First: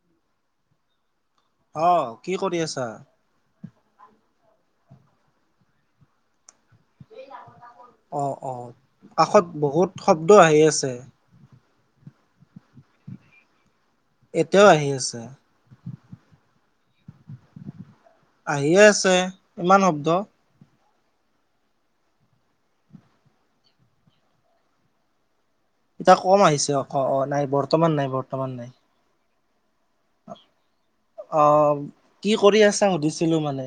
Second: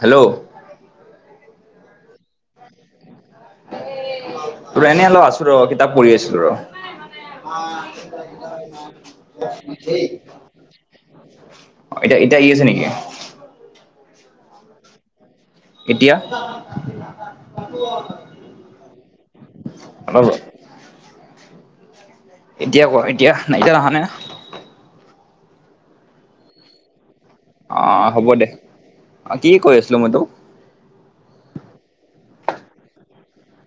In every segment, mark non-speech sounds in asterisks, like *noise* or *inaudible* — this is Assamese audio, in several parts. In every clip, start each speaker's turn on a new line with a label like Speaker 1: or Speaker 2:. Speaker 1: হেল্ল'
Speaker 2: অ কি কৰি আছা?
Speaker 1: এনেই অলপ আছো ৰ কিতাপ পঢ়ি আছিলো ৰ
Speaker 2: সেই
Speaker 1: আমাৰ কেতিয়াবা কেতিয়াবা ইমান
Speaker 2: বহুত
Speaker 1: নুঠেই
Speaker 2: শব্দ
Speaker 1: অ
Speaker 2: আহি আছে
Speaker 1: এতিয়া এতিয়া আহি আছে নেকি
Speaker 2: এতিয়াও আহি আছে
Speaker 1: এতিয়া
Speaker 2: আহিয়ে আছে ইমান শব্দ
Speaker 1: অলপ এতিয়া কোৱা এতিয়া এতিয়া আহা নাই ন
Speaker 2: এতিয়া কম আহিছে অ অ নাই
Speaker 1: অ
Speaker 2: বৰ্তমান নাই
Speaker 1: হ'ব দে
Speaker 2: বৰ্তমান নাই
Speaker 1: অ কি কৈ আছিলো মই তোক
Speaker 2: অ কি কৰি আছা সুধিছিলো মানে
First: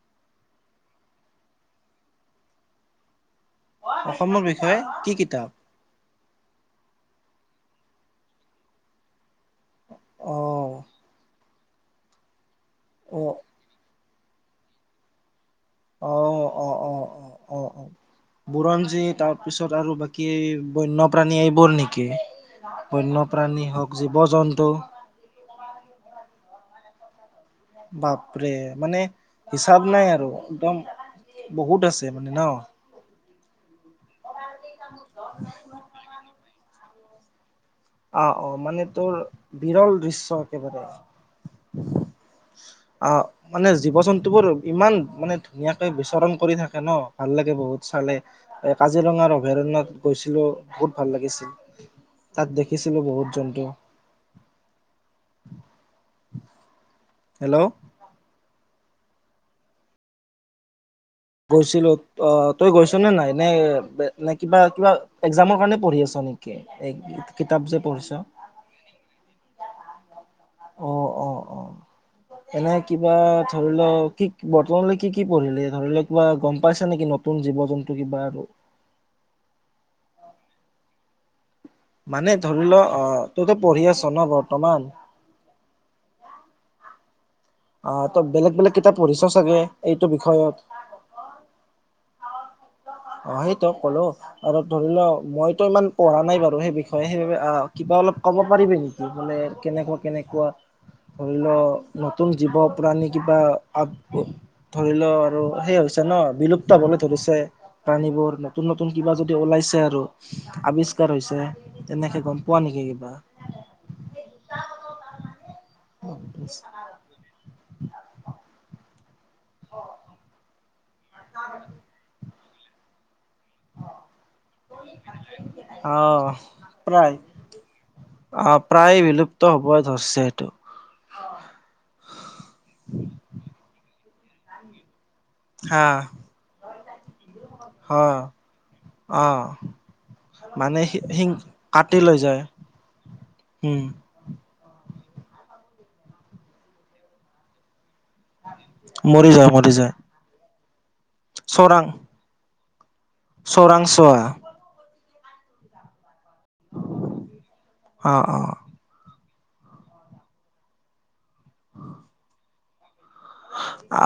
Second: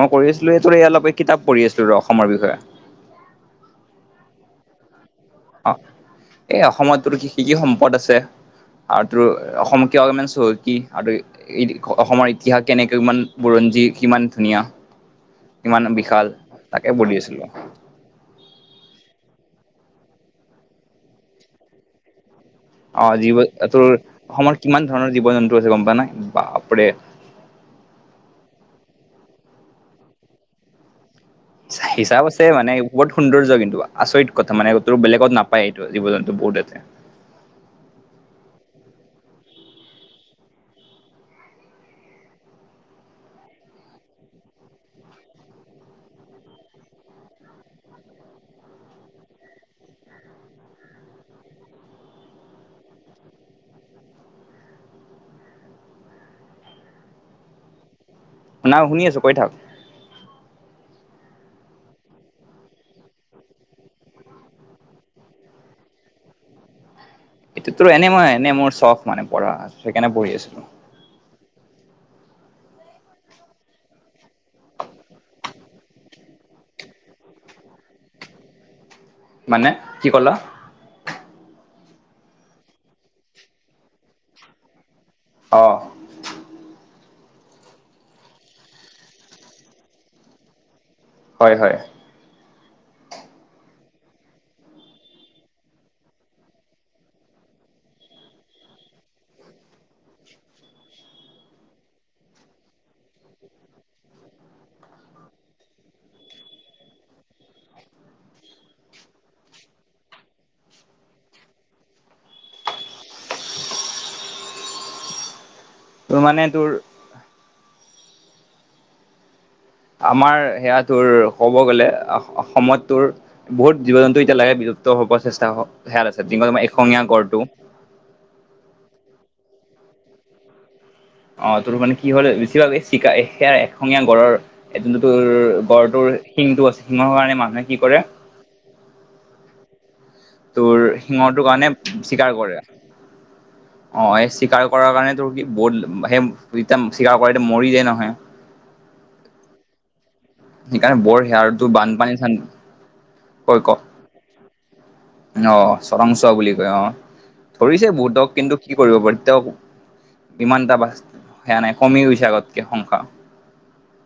Speaker 1: মই কৰি আছিলো এইটোৰে ইয়াৰ অলপ কিতাপ পঢ়ি আছিলা ৰ অসমৰ বিষয়ে
Speaker 2: অসমৰ বিষয়ে কি কিতাপ
Speaker 1: অ এই অসমত তোৰ কি কি কি সম্পদ আছে আৰু তোৰ অসম কিয় ইমান
Speaker 2: অ
Speaker 1: চহকী আৰু ই অসমৰ ইয়াত কেনেকৈ
Speaker 2: অ
Speaker 1: ইমান বুৰঞ্জী কিমান ধুনীয়া কিমান
Speaker 2: অ
Speaker 1: বিশাল
Speaker 2: অ
Speaker 1: তাকে
Speaker 2: অ
Speaker 1: পঢ়ি
Speaker 2: অ
Speaker 1: আছিলো
Speaker 2: অ অ বুৰঞ্জী তাৰ পিছত আৰু বাকী বন্যপ্ৰাণী এইবোৰ নেকি
Speaker 1: অ জীৱ
Speaker 2: বন্যপ্ৰাণী
Speaker 1: তোৰ
Speaker 2: হওক জীৱ
Speaker 1: অসমত
Speaker 2: জন্তু
Speaker 1: কিমান ধৰণৰ জীৱ জন্তু আছে গম পোৱানে বাপৰে
Speaker 2: বাপৰে মানে হিচাপ নাই আৰু একদম
Speaker 1: হিচাপ আছে মানে বহুত সৌন্দৰ্য কিন্তু আচৰিত কথা মানে তোৰ বেলেগত নাপায় এইটো জীৱ জন্তু বহুত লেতেৰা
Speaker 2: অ অ মানে তোৰ বিৰল দৃশ্য একেবাৰে অ মানে জীৱ জন্তু বোৰ ইমান মানে ধুনীয়াকে বিচৰণ কৰি থাকে ন ভাল লাগে বহুত চালে এ কাজিৰঙাৰ অভয়াৰণ্যত গৈছিলো বহুত ভাল লাগিছিল তাত দেখি ছিলো বহুত জন্তু হেল্ল'
Speaker 1: নাই শুনি আছো কৈ থাকক
Speaker 2: গৈছিলো অ তই গৈছ নে নাই নে নে কিবা কিবা একজামৰ কাৰণে পঢ়ি আছ নেকি এক গীত
Speaker 1: এটো তোৰ এনে মই এনে মোৰ চখ মানে পঢ়া সেইকাৰণে পঢ়ি আছিলো
Speaker 2: অ অ অ এনে কিবা ধৰি লওক কি বৰ্তমানলৈ কি কি পঢ়িলে ধৰি লওক কিবা গম পাইছা নেকি নতুন জীৱ জন্তু কিবা আৰু
Speaker 1: মানে কি ক'লহ
Speaker 2: মানে ধৰি লহ তইতো পঢ়ি আছ ন বৰ্তমান
Speaker 1: অ
Speaker 2: অ ত বেলেগ বেলেগ কিতাপ পঢ়িছ চাগে এইটো বিষয়ত
Speaker 1: হয় হয়
Speaker 2: অ সেইটো কলো আৰু ধৰিলোৱা মইতো ইমান পঢ়া নাই বাৰু সেই বিষয়ে সেইবাবে কিবা অলপ ক'ব পাৰিবি নি কি মানে কেনেকুৱা কেনেকুৱা ধৰি ল নতুন জীৱ প্ৰাণী কিবা আগ ব ধৰি ল আৰু সেই হৈছে ন বিলুপ্ত হবলে ধৰিছে প্ৰানীবোৰ নতুন নতুন কিবা যদি ওলাইছে আৰু আৱিষ্কাৰ হৈছে তেনেকে গম পোৱা নেকি কিবা
Speaker 1: তোৰ মানে তোৰ
Speaker 2: অ
Speaker 1: আমাৰ হেয়াটো ক'ব গ'লে অসমত টোৰ বহুত জীৱ জন্তু এতিয়া লাগে বিলুপ্ত হব চেষ্টা হেয়াত
Speaker 2: আহ
Speaker 1: আছে যিংগল মই এশিঙীয়া গড়টো
Speaker 2: অ প্ৰায় বিলুপ্ত হব ধৰিছে এইটো
Speaker 1: অ তোৰ মানে কি হ'ল বেছিভাগ এই চিকা সেয়াৰে এখঙীয়া গড়ৰ এ যোনটো তোৰ গড়টোৰ শিংটো আছে শিঙৰ কাৰণে মা
Speaker 2: হ অহ
Speaker 1: তোৰ শিঙৰ টোৰ কাৰণে
Speaker 2: লৈ
Speaker 1: চিকাৰ
Speaker 2: যায়
Speaker 1: কৰে
Speaker 2: উম
Speaker 1: অ এই চিকাৰ কৰাৰ কাৰণে তোৰ কি ব সেইয়া তিতাম চিকাৰ কৰে মৰি যায় নহয়
Speaker 2: মৰি যায় মৰি যায়
Speaker 1: সেইকাৰণে বৰ সোৰতো বানপানী চান কৈ ক
Speaker 2: চৰাংচোৱা
Speaker 1: অ চৰংচোৱা বুলি কয় অ ধৰিছে
Speaker 2: অ
Speaker 1: বহুতক
Speaker 2: অ
Speaker 1: কিন্তু কি কৰিব পাৰি তেওঁ ইমান এটা বা সেয়া নাই কমি গৈছে আগতকে সংখ্যা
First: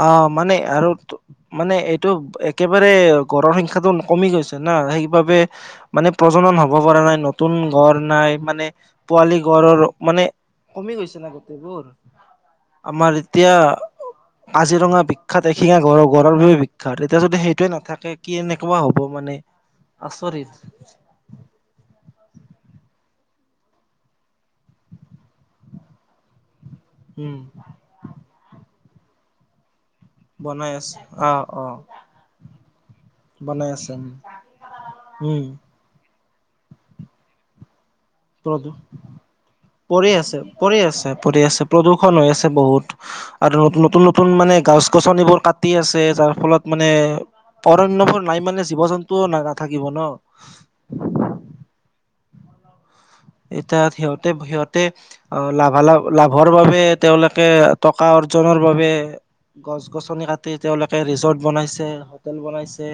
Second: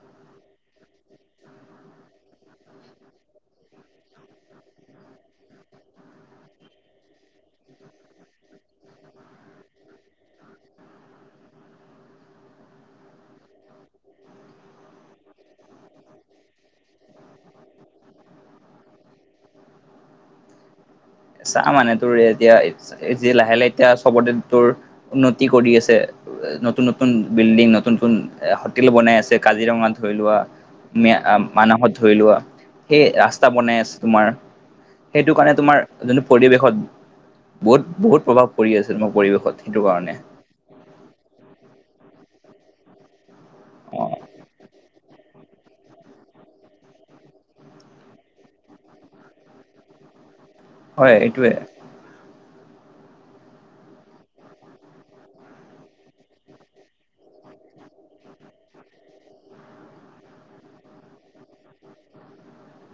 Speaker 2: অ মানে আৰু তো মানে এইটো একেবাৰে গঁড়ৰ সংখ্যাটো কমি গৈছে না সেইবাবে মানে প্ৰজনন হ'ব পৰা নাই নতুন গড় নাই মানে পোৱালি গড়ৰ মানে কমি গৈছে ন গোটেইবোৰ আমাৰ এতিয়া কাজিৰঙা বিখ্যাত এশিঙীয়া গঁড়ৰ গড়ৰ বাবে বিখ্যাত এতিয়া যদি সেইটোৱে নাথাকে কি এনেকুৱা হ'ব মানে আছৰিত
Speaker 1: চাহ মানে তোৰ এতিয়া যি লাহে লাহে এতিয়া চবতে তোৰ উন্নতি কৰি আছে নতুন নতুন নতুন
Speaker 2: উম
Speaker 1: বিল্ডিং নতুন নতুন হোটেল বনাই আছে কাজিৰঙাত ধৰি লোৱা
Speaker 2: বনাই আছে
Speaker 1: মে
Speaker 2: অ অ
Speaker 1: মানহত ধৰি লোৱা সেই ৰাস্তা বনাই আছে তোমাৰ সেইটো কাৰণে তোমাৰ যোনটো পৰিৱেশত বহুত বহুত প্ৰভাৱ পৰি
Speaker 2: উম
Speaker 1: আছিল মোৰ পৰিৱেশত সেইটো
Speaker 2: পৰি
Speaker 1: কাৰণে
Speaker 2: আছে পৰি আছে পৰি আছে প্ৰদূষণ হৈ আছে বহুত আৰু নতুন
Speaker 1: অ
Speaker 2: নতুন নতুন মানে গাছ গছনিবোৰ কাটি আছে যাৰ ফলত মানে অৰণ্যবোৰ নাই মানে জীৱ জন্তুও না নাথাকিব ন
Speaker 1: হয় এইটোৱে।
Speaker 2: এতিয়া সিহঁতে সিহঁতে অ লাভালাভ লাভৰ বাবে তেওঁলোকে টকা অৰ্জনৰ বাবে গছ গছনি কাটি তেওঁলোকে ৰিজৰ্ট বনাইছে হোটেল বনাইছে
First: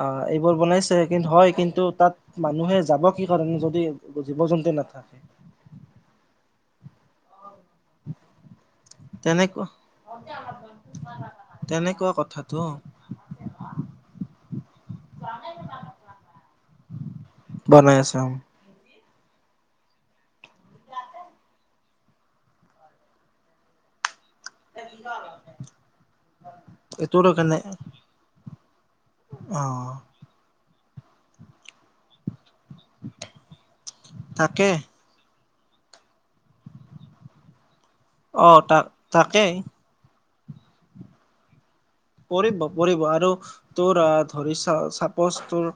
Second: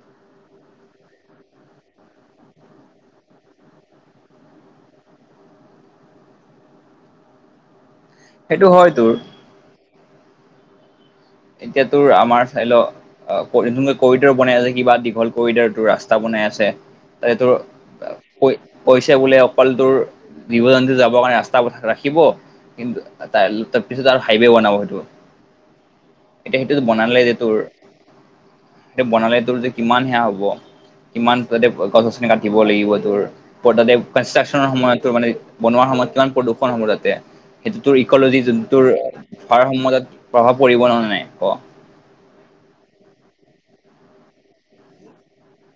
Speaker 2: অ এইবোৰ বনাইছে কিন্তু হয় কিন্তু তাত মানুহে যাব কি কাৰণ যদি জীৱ জন্তু নাথাকে
Speaker 1: সেইটো হয় তোৰ
Speaker 2: তেনেক
Speaker 1: এতিয়া তোৰ আমাৰ চাই ল অঁ কৰিড ন কৰিডৰ বনাই আছে কিবা দীঘল কৰিডৰটো ৰাস্তা বনাই আছে ত টো
Speaker 2: বনাই আছে অ
Speaker 1: কৈ কৈছে বোলে অকল তোৰ জীৱ জন্তু যাবৰ কাৰণে ৰাস্তা পথ ৰাখিব কিন্তু ত তাৰ পিছত আৰু হাইৱে বনাব সেইটো এতিয়া সেইটোতো বনালে
Speaker 2: এইটোৰ
Speaker 1: যে তোৰ
Speaker 2: কাৰণে
Speaker 1: বনালে
Speaker 2: অ
Speaker 1: ত'ৰযে কিমান সেয়া হব কিমান তাতে গছ গছনি কা টিব লাগিব তোৰ তাতে কনষ্ট্ৰাকচন
Speaker 2: তাকে
Speaker 1: সময়ত টো মানে বনোৱাৰ সময়ত কিমান প্ৰদূষণ হ'ব তাতে সেইটো তোৰ ইকলজি
Speaker 2: অ
Speaker 1: যুন
Speaker 2: তাক
Speaker 1: তোৰ
Speaker 2: তাকে
Speaker 1: ভাৰ সমাজত প্ৰভাৱ পৰিব নহ নাই ক
Speaker 2: পৰিব পৰিব আৰু তোৰ ধৰি চ চাপজ তোৰ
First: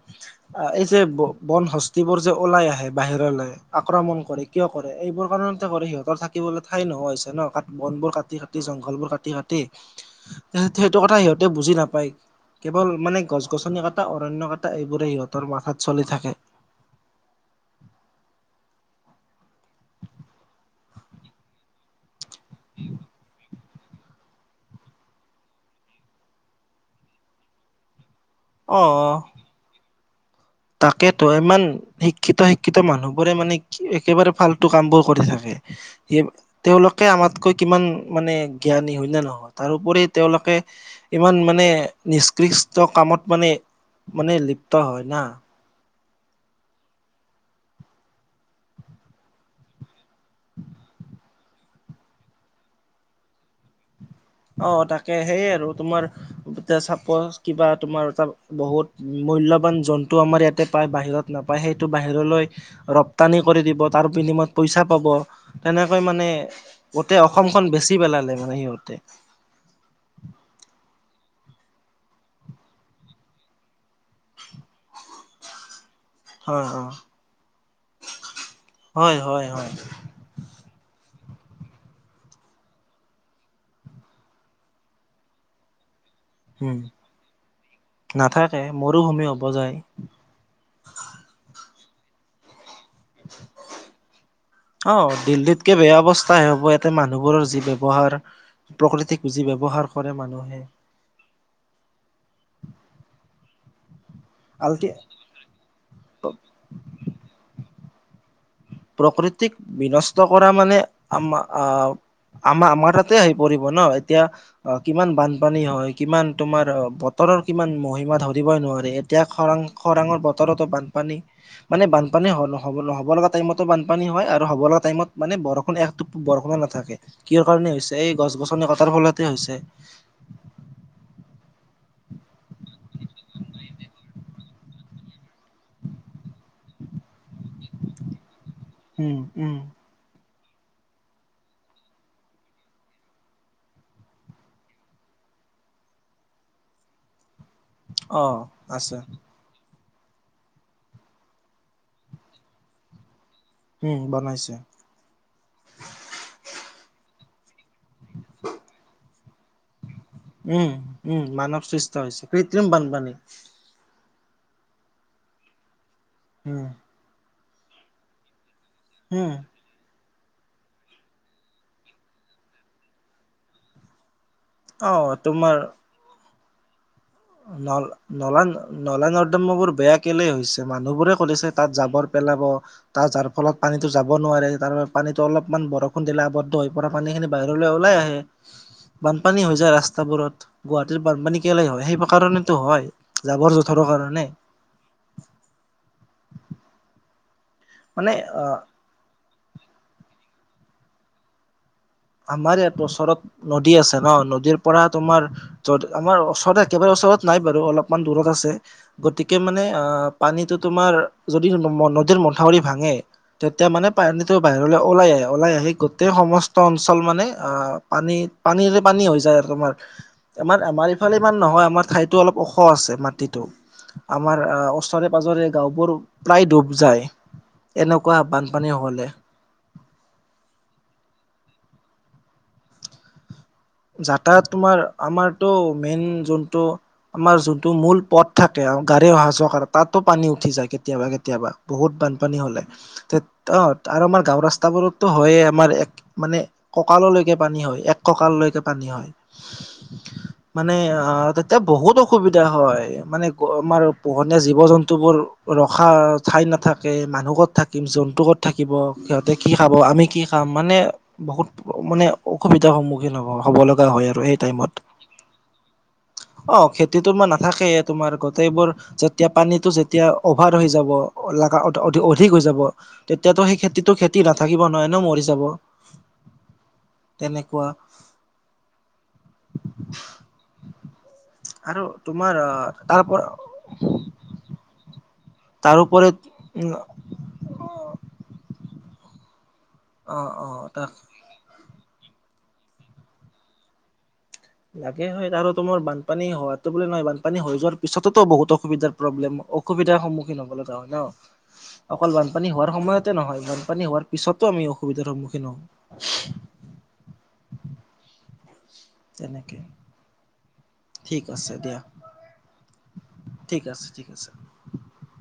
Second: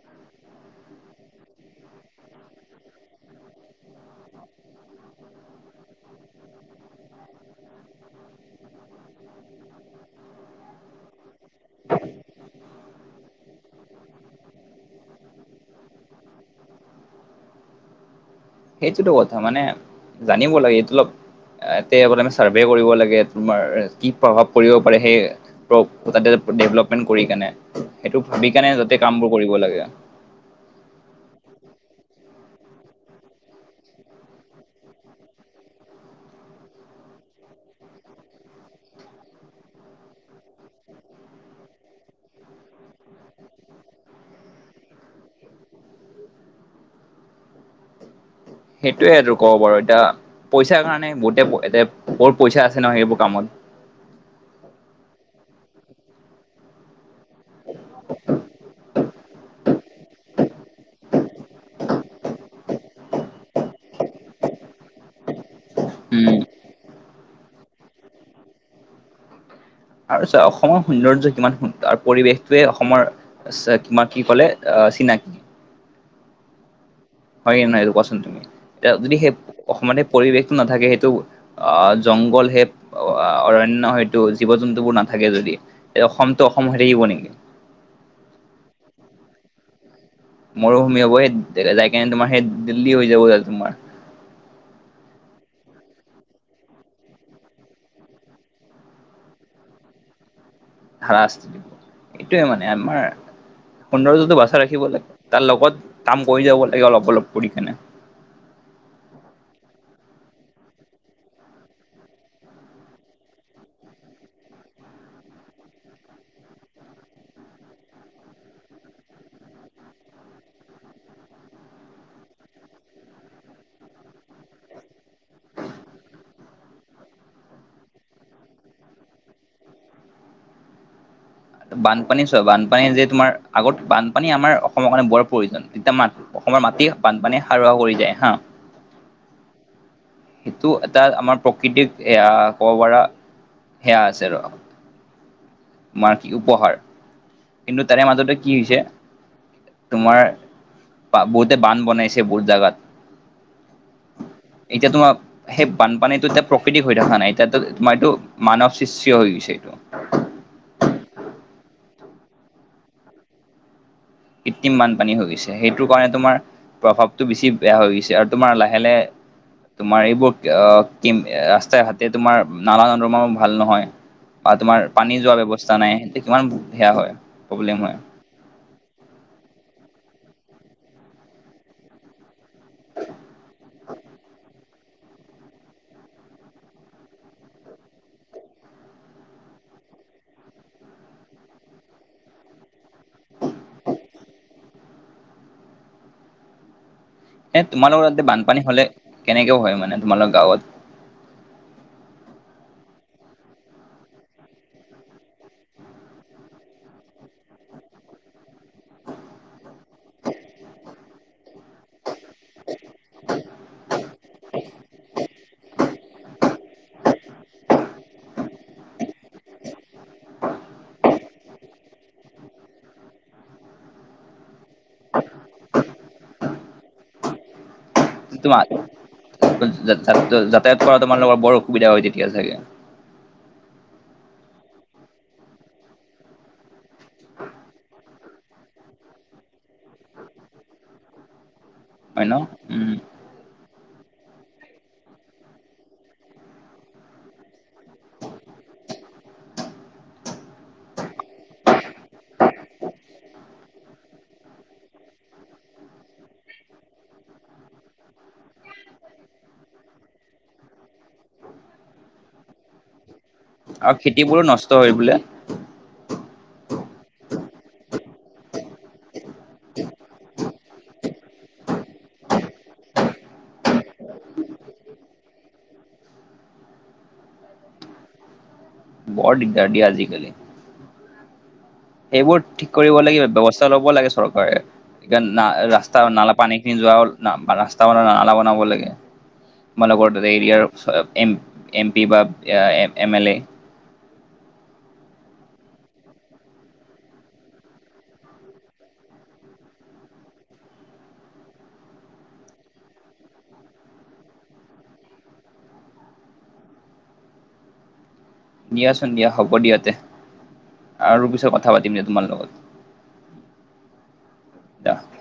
Speaker 2: এই যে ব বন হস্তিবোৰ যে ওলাই আহে বাহিৰলৈ আক্ৰমণ কৰি কিয় কৰে এইবোৰ কাৰণতে কৰে সিহঁতৰ থাকিবলৈ ঠাই নোহোৱা হৈছে ন ক বনবোৰ কাটি কাটি জংঘলবোৰ কাটি কাটি সেইটো কথা সিহঁতে বুজি নাপায় কেৱল মানে গছ গছনি কা টা অৰণ্য কাটা এইবোৰে সিহঁতৰ মাথাত চলি থাকে
Speaker 1: সেইটোতো কথা মানে জানিব লাগে এইটো অলপ এ তে ছাৰ্ভে কৰিব লাগে তোমাৰ কি প্ৰভাৱ পৰিব পাৰে সেই প্ৰ তাতে ডেভেলপমেণ্ট কৰি কেনে সেইটো ভাবি কেনে যাতে কাম
Speaker 2: অ
Speaker 1: বোৰ কৰিব লাগে
Speaker 2: তাকেতো ইমান শিক্ষিত শিক্ষিত মানুহ বোৰে মানে একেবাৰে ফাল্তু কাম বোৰ কৰি থাকে স তেওঁলোকে আমাতকৈ কিমান মানে জ্ঞানী হয় নে নহয় তাৰোপৰি তেওঁলোকে ইমান মানে নিষ্কৃষ্ট কামত মানে মানে লিপ্ত হয় না
Speaker 1: সেইটোয়ে আৰু কব পাৰো এতিয়া পইচাৰ কাৰণে বহুতে এ তে বহত পইচা আছে ন সেইবোৰ কামত
Speaker 2: অ তাকে সেইয়ে আৰু তোমাৰ এ চাপস কিবা তোমাৰ বহুত মূল্যবান জন্তু আমাৰ ইয়াতে পায় বাহিৰত নাপায় সেইটো বাহিৰলৈ ৰপ প্তানি কৰি দিব তাৰ বিনিময়ত পইচা পাব তেনেকৈ মানে
Speaker 1: উম
Speaker 2: গোটে অস অসমখন বেছি পেলালে মানে সিহঁতে
Speaker 1: আৰু চা অসমৰ সৌন্দৰ্য কিমান সুন্দৰ আৰু পৰিৱেশটোৱে অসমৰ চ কিমান কি কলে অ চিনাকি
Speaker 2: হয় অ
Speaker 1: হয় নহয় এইটো কোৱাচোন তুমি এতিয়া যদি
Speaker 2: হয়
Speaker 1: সেই
Speaker 2: হয় হয়
Speaker 1: অসমত পৰিৱেশটো নাথাকে সেইটো আহ জংঘল সেই আহ অৰণ্য হয়তো জীৱ জন্তুবোৰ নাথাকে যদি এ অসম টো অসম
Speaker 2: উম
Speaker 1: হৈ থাকিব নেকি
Speaker 2: নাথাকে মৰুভূমি হবজায়
Speaker 1: মৰুভূমি হব সেই যাই কাৰনে তোমাৰ সেই দিল্লী হৈ যাব তাতে তোমাৰ
Speaker 2: অ দিল্লীতকে বেয়া অৱস্থাহে হ'ব ইয়াতে মানুহবোৰৰ যি ব্যৱহাৰ প্ৰকৃতিক পুঁজি ব্যৱহাৰ কৰে মানুহে
Speaker 1: ধাৰাচ *unintelligible* এইটোৱেই মানে আমাৰ সৌন্দৰ্যটো বাচাই
Speaker 2: আল্টি
Speaker 1: ৰাখিবলৈ তাৰ লগত কাম কৰি যাব লাগে অলপ-অলপ কৰি কেনে। *unintelligible*
Speaker 2: প্ৰকৃতিক বিনষ্ট কৰা মানে আমা আহ *unintelligible* আমাৰ-আমাৰ তাতে আহি পৰিব ন। এতিয়া *inaudible* অ কিমান বানপানী হয়, কিমান তোমাৰ অ বতৰৰ কিমান মহিমা ধৰিবই নোৱাৰি। *unintelligible* এতিয়া খৰাং খৰাঙৰ বতৰতো বানপানী। মানে বানপানী হ'ব নহ'ব লগা টাইমত *inaudible* বানপানী হয় আৰু হ'ব লগা টাইমত মানে বৰষুণে এক বৰষুণে নাথাকে *unintelligible* কিহৰ কাৰণে হৈছে এই গছ-গছনি কটাৰ ফলতে হৈছে। *inaudible*
Speaker 1: বানপানী চোৱা বানপানী যে তোমাৰ আগত বানপানী আমাৰ অসমৰ কাৰণে বৰ প্ৰয়োজন। *unintelligible* এতিয়া মাত *unintelligible* অসমৰ মাটি বানপানীয়ে সাৰুৱা কৰি যায় হা। *inaudible*
Speaker 2: উম-উম *inaudible*
Speaker 1: সেইটো এটা আমাৰ প্ৰকৃতিক এয়া ক'ব পাৰা সেয়া আছে আৰু। *unintelligible* তোমাৰ কি উপহাৰ কিন্তু তাৰে
Speaker 2: অ
Speaker 1: মাজতে কি হৈছে
Speaker 2: আছে
Speaker 1: *unintelligible* তোমাৰ *unintelligible* বহুতে বান বনাইছে বহুত জেগাত।
Speaker 2: উম! বনাইছে। *inaudible*
Speaker 1: এতিয়া তোমাৰ সেই বানপানীতো এতিয়া প্ৰকৃতিক হৈ থকা নাই এতিয়াতো *unintelligible* তোমাৰ এইটো মানৱ সৃষ্টি হৈ গৈছে এইটো। *unintelligible*
Speaker 2: উম-উম! মানৱ সৃষ্ট হৈছে কৃত্ৰিম বানপানী। *inaudible*
Speaker 1: কৃত্ৰিম বানপানী হৈ গৈছে, সেইটোৰ কাৰণে তোমাৰ
Speaker 2: উম
Speaker 1: প্ৰভাৱটো বেছি বেয়া হৈ গৈছে, আৰু। *inaudible* তোমাৰ লাহে-লাহে
Speaker 2: উম
Speaker 1: *unintelligible* তোমাৰ এইবোৰ *unintelligible* কি ৰাস্তাই ঘাটে তোমাৰ নালা-নৰ্দমাও ভাল নহয়। বা তোমাৰ
Speaker 2: অ
Speaker 1: পানী যোৱা
Speaker 2: তোমাৰ
Speaker 1: ব্যৱস্থা নাই, সেইটো কিমান বেয়া হয়। *unintelligible*
Speaker 2: নল
Speaker 1: হয়।
Speaker 2: *inaudible* নলা *unintelligible* নলা-নৰ্দমাবোৰ বেয়া কেলেই হৈছে মানুহবোৰে কৰিছে তাত জাবৰ পেলাব *unintelligible* তাৰ যাৰ ফলত পানীতো যাব নোৱাৰে, তাৰ বাবে পানীতো অলপমান বৰষুণ দিলে আৱদ্ধ হৈ পৰা *inaudible* পানীখিনি বাহিৰলৈ ওলাই আহে। *inaudible* বানপানী হৈ যায় ৰাস্তাবোৰত। গুৱাহাটীত বানপানী কেলেই হয় সেই *unintelligible* কাৰণেটো হয়, জাবৰ-জোথৰৰ কাৰণে। *inaudible*
Speaker 1: এ তোমালোকৰ
Speaker 2: মানে
Speaker 1: তাতে
Speaker 2: অ
Speaker 1: বানপানী হ'লে কেনেকেও হয় মানে তোমালোকৰ গাঁৱত? *unintelligible*
Speaker 2: আমাৰ ইয়াত ওচৰত নদী আছে ন, নদীৰ পৰা তোমাৰ *inaudible* য'ত আমাৰ ওচৰতে একেবাৰে ওচৰত নাই বাৰু অলপমান দূৰত আছে। *unintelligible* গতিকে মানে আহ পানীটো তোমাৰ *unintelligible* যদি *unintelligible* নদীৰ মথাউৰি ভাঙে, তেতিয়া মানে পানীটো বাহিৰলৈ ওলাই আহে, ওলাই আহি গোটেই সমষ্ট *inaudible* সমস্ত অঞ্চল মানে আহ পানী-পানীৰে পানী হৈ যায় আৰু তোমাৰ। *unintelligible* আমাৰ-আমাৰ এইফালে ইমান নহয় আমাৰ ঠাইতো অলপ ওখ আছে, মাটিটো। *inaudible* আমাৰ আহ ওচৰে-পাজৰে গাঁওবোৰ প্ৰায় ডুব যায়। *inaudible* এনেকুৱা
Speaker 1: তোমাৰ
Speaker 2: বানপানী হ'লে *inaudible*
Speaker 1: *unintelligible* যাতায়াত কৰা তোমালোকৰ বৰ অসুবিধা হয় তেতিয়া চাগে?
Speaker 2: যাতায়াত তোমাৰ আমাৰটো মেইন যোনটো *unintelligible* আমাৰ যোনটো মূল পথ থাকে, গা়ড়ী অহা-যোৱা কৰা তাতো পানী উঠি যায় কেতিয়াবা-কেতিয়াবা। *unintelligible* বহুত
Speaker 1: হয় ন
Speaker 2: বানপানী হলে
Speaker 1: উম
Speaker 2: তে *unintelligible* *unintelligible* অঁ আৰু আমাৰ গাঁও ৰাস্তাবোৰতো হয়ে আমাৰ এক মানে কঁকাললৈকে পানী হয়। এক কঁকাললৈকে পানী হয়। মানে অঁ তেতিয়া বহুত *unintelligible* *inaudible* অসুবিধা হয় মানে *unintelligible* আমাৰ পোহনীয়া জীৱ-জন্তুবোৰ ৰখা ঠাই নাথাকে, মানুহত থাকিম জন্তু ক'ত থাকিব, সিহঁতে কি খাব, আমি কি খাম। মানে বহুত মানে অসুবিধাৰ সন্মুখীন হ'ব হ'ব লগা হয় আৰু এই
Speaker 1: খেতিবোৰো নষ্ট
Speaker 2: টাইমত।
Speaker 1: হৈ বোলে
Speaker 2: অঁ খেতি তোমাৰ নাথাকেই তোমাৰ গোটেইবোৰ যেতিয়া পানীটো যেতিয়া অভাৰ হৈ যাব অধিক হৈ যাব তেতিয়াতো সেই খেতিতো খেতি নাথাকিব নহয় ন মৰি যাব তেনেকুৱা।
Speaker 1: বৰ দিগদাৰ দেই আজিকালি।
Speaker 2: আৰু তোমাৰ
Speaker 1: এইবোৰ ঠিক
Speaker 2: আহ
Speaker 1: কৰিব
Speaker 2: তাৰ
Speaker 1: লাগিব ব্যৱ স্থা ল'ব লাগে চৰকাৰে ৰাস্তা
Speaker 2: তাৰোপৰি
Speaker 1: নালা পানী
Speaker 2: উম
Speaker 1: খিনি যোৱা ন ৰাস্তাৰ নালা ডাঙৰ ডাঙৰ বনাব লাগে মানে
Speaker 2: অ
Speaker 1: ঘৰটোৰ
Speaker 2: অ তাক
Speaker 1: এৰিয়াৰ এম এম পি বা এম এল এ
Speaker 2: লাগে হয় ত' আৰু তোমাৰ বানপানী হোৱাতো বোলে নহয় বানপানী হৈ যোৱাৰ পিছততো বহুত অসুবিধাৰ প্ৰব্লেম অসুবিধাৰ সন্মুখীন হ'ব লগা হয় ন। অকল বানপানী হোৱাৰ সময়তে নহয় বানপানী হোৱাৰ পিছতো আমি অসুবিধাৰ সন্মুখীন হওঁ।
Speaker 1: দিয়াচোন দিয়া হ'ব
Speaker 2: তেনেকে
Speaker 1: দিয়াতে,
Speaker 2: ঠিক
Speaker 1: আৰু পিছত
Speaker 2: আছে
Speaker 1: কথা পাতিম দিয়া তোমাৰ লগত।
Speaker 2: ঠিক আছে ঠিক আছে।
Speaker 1: *unintelligible*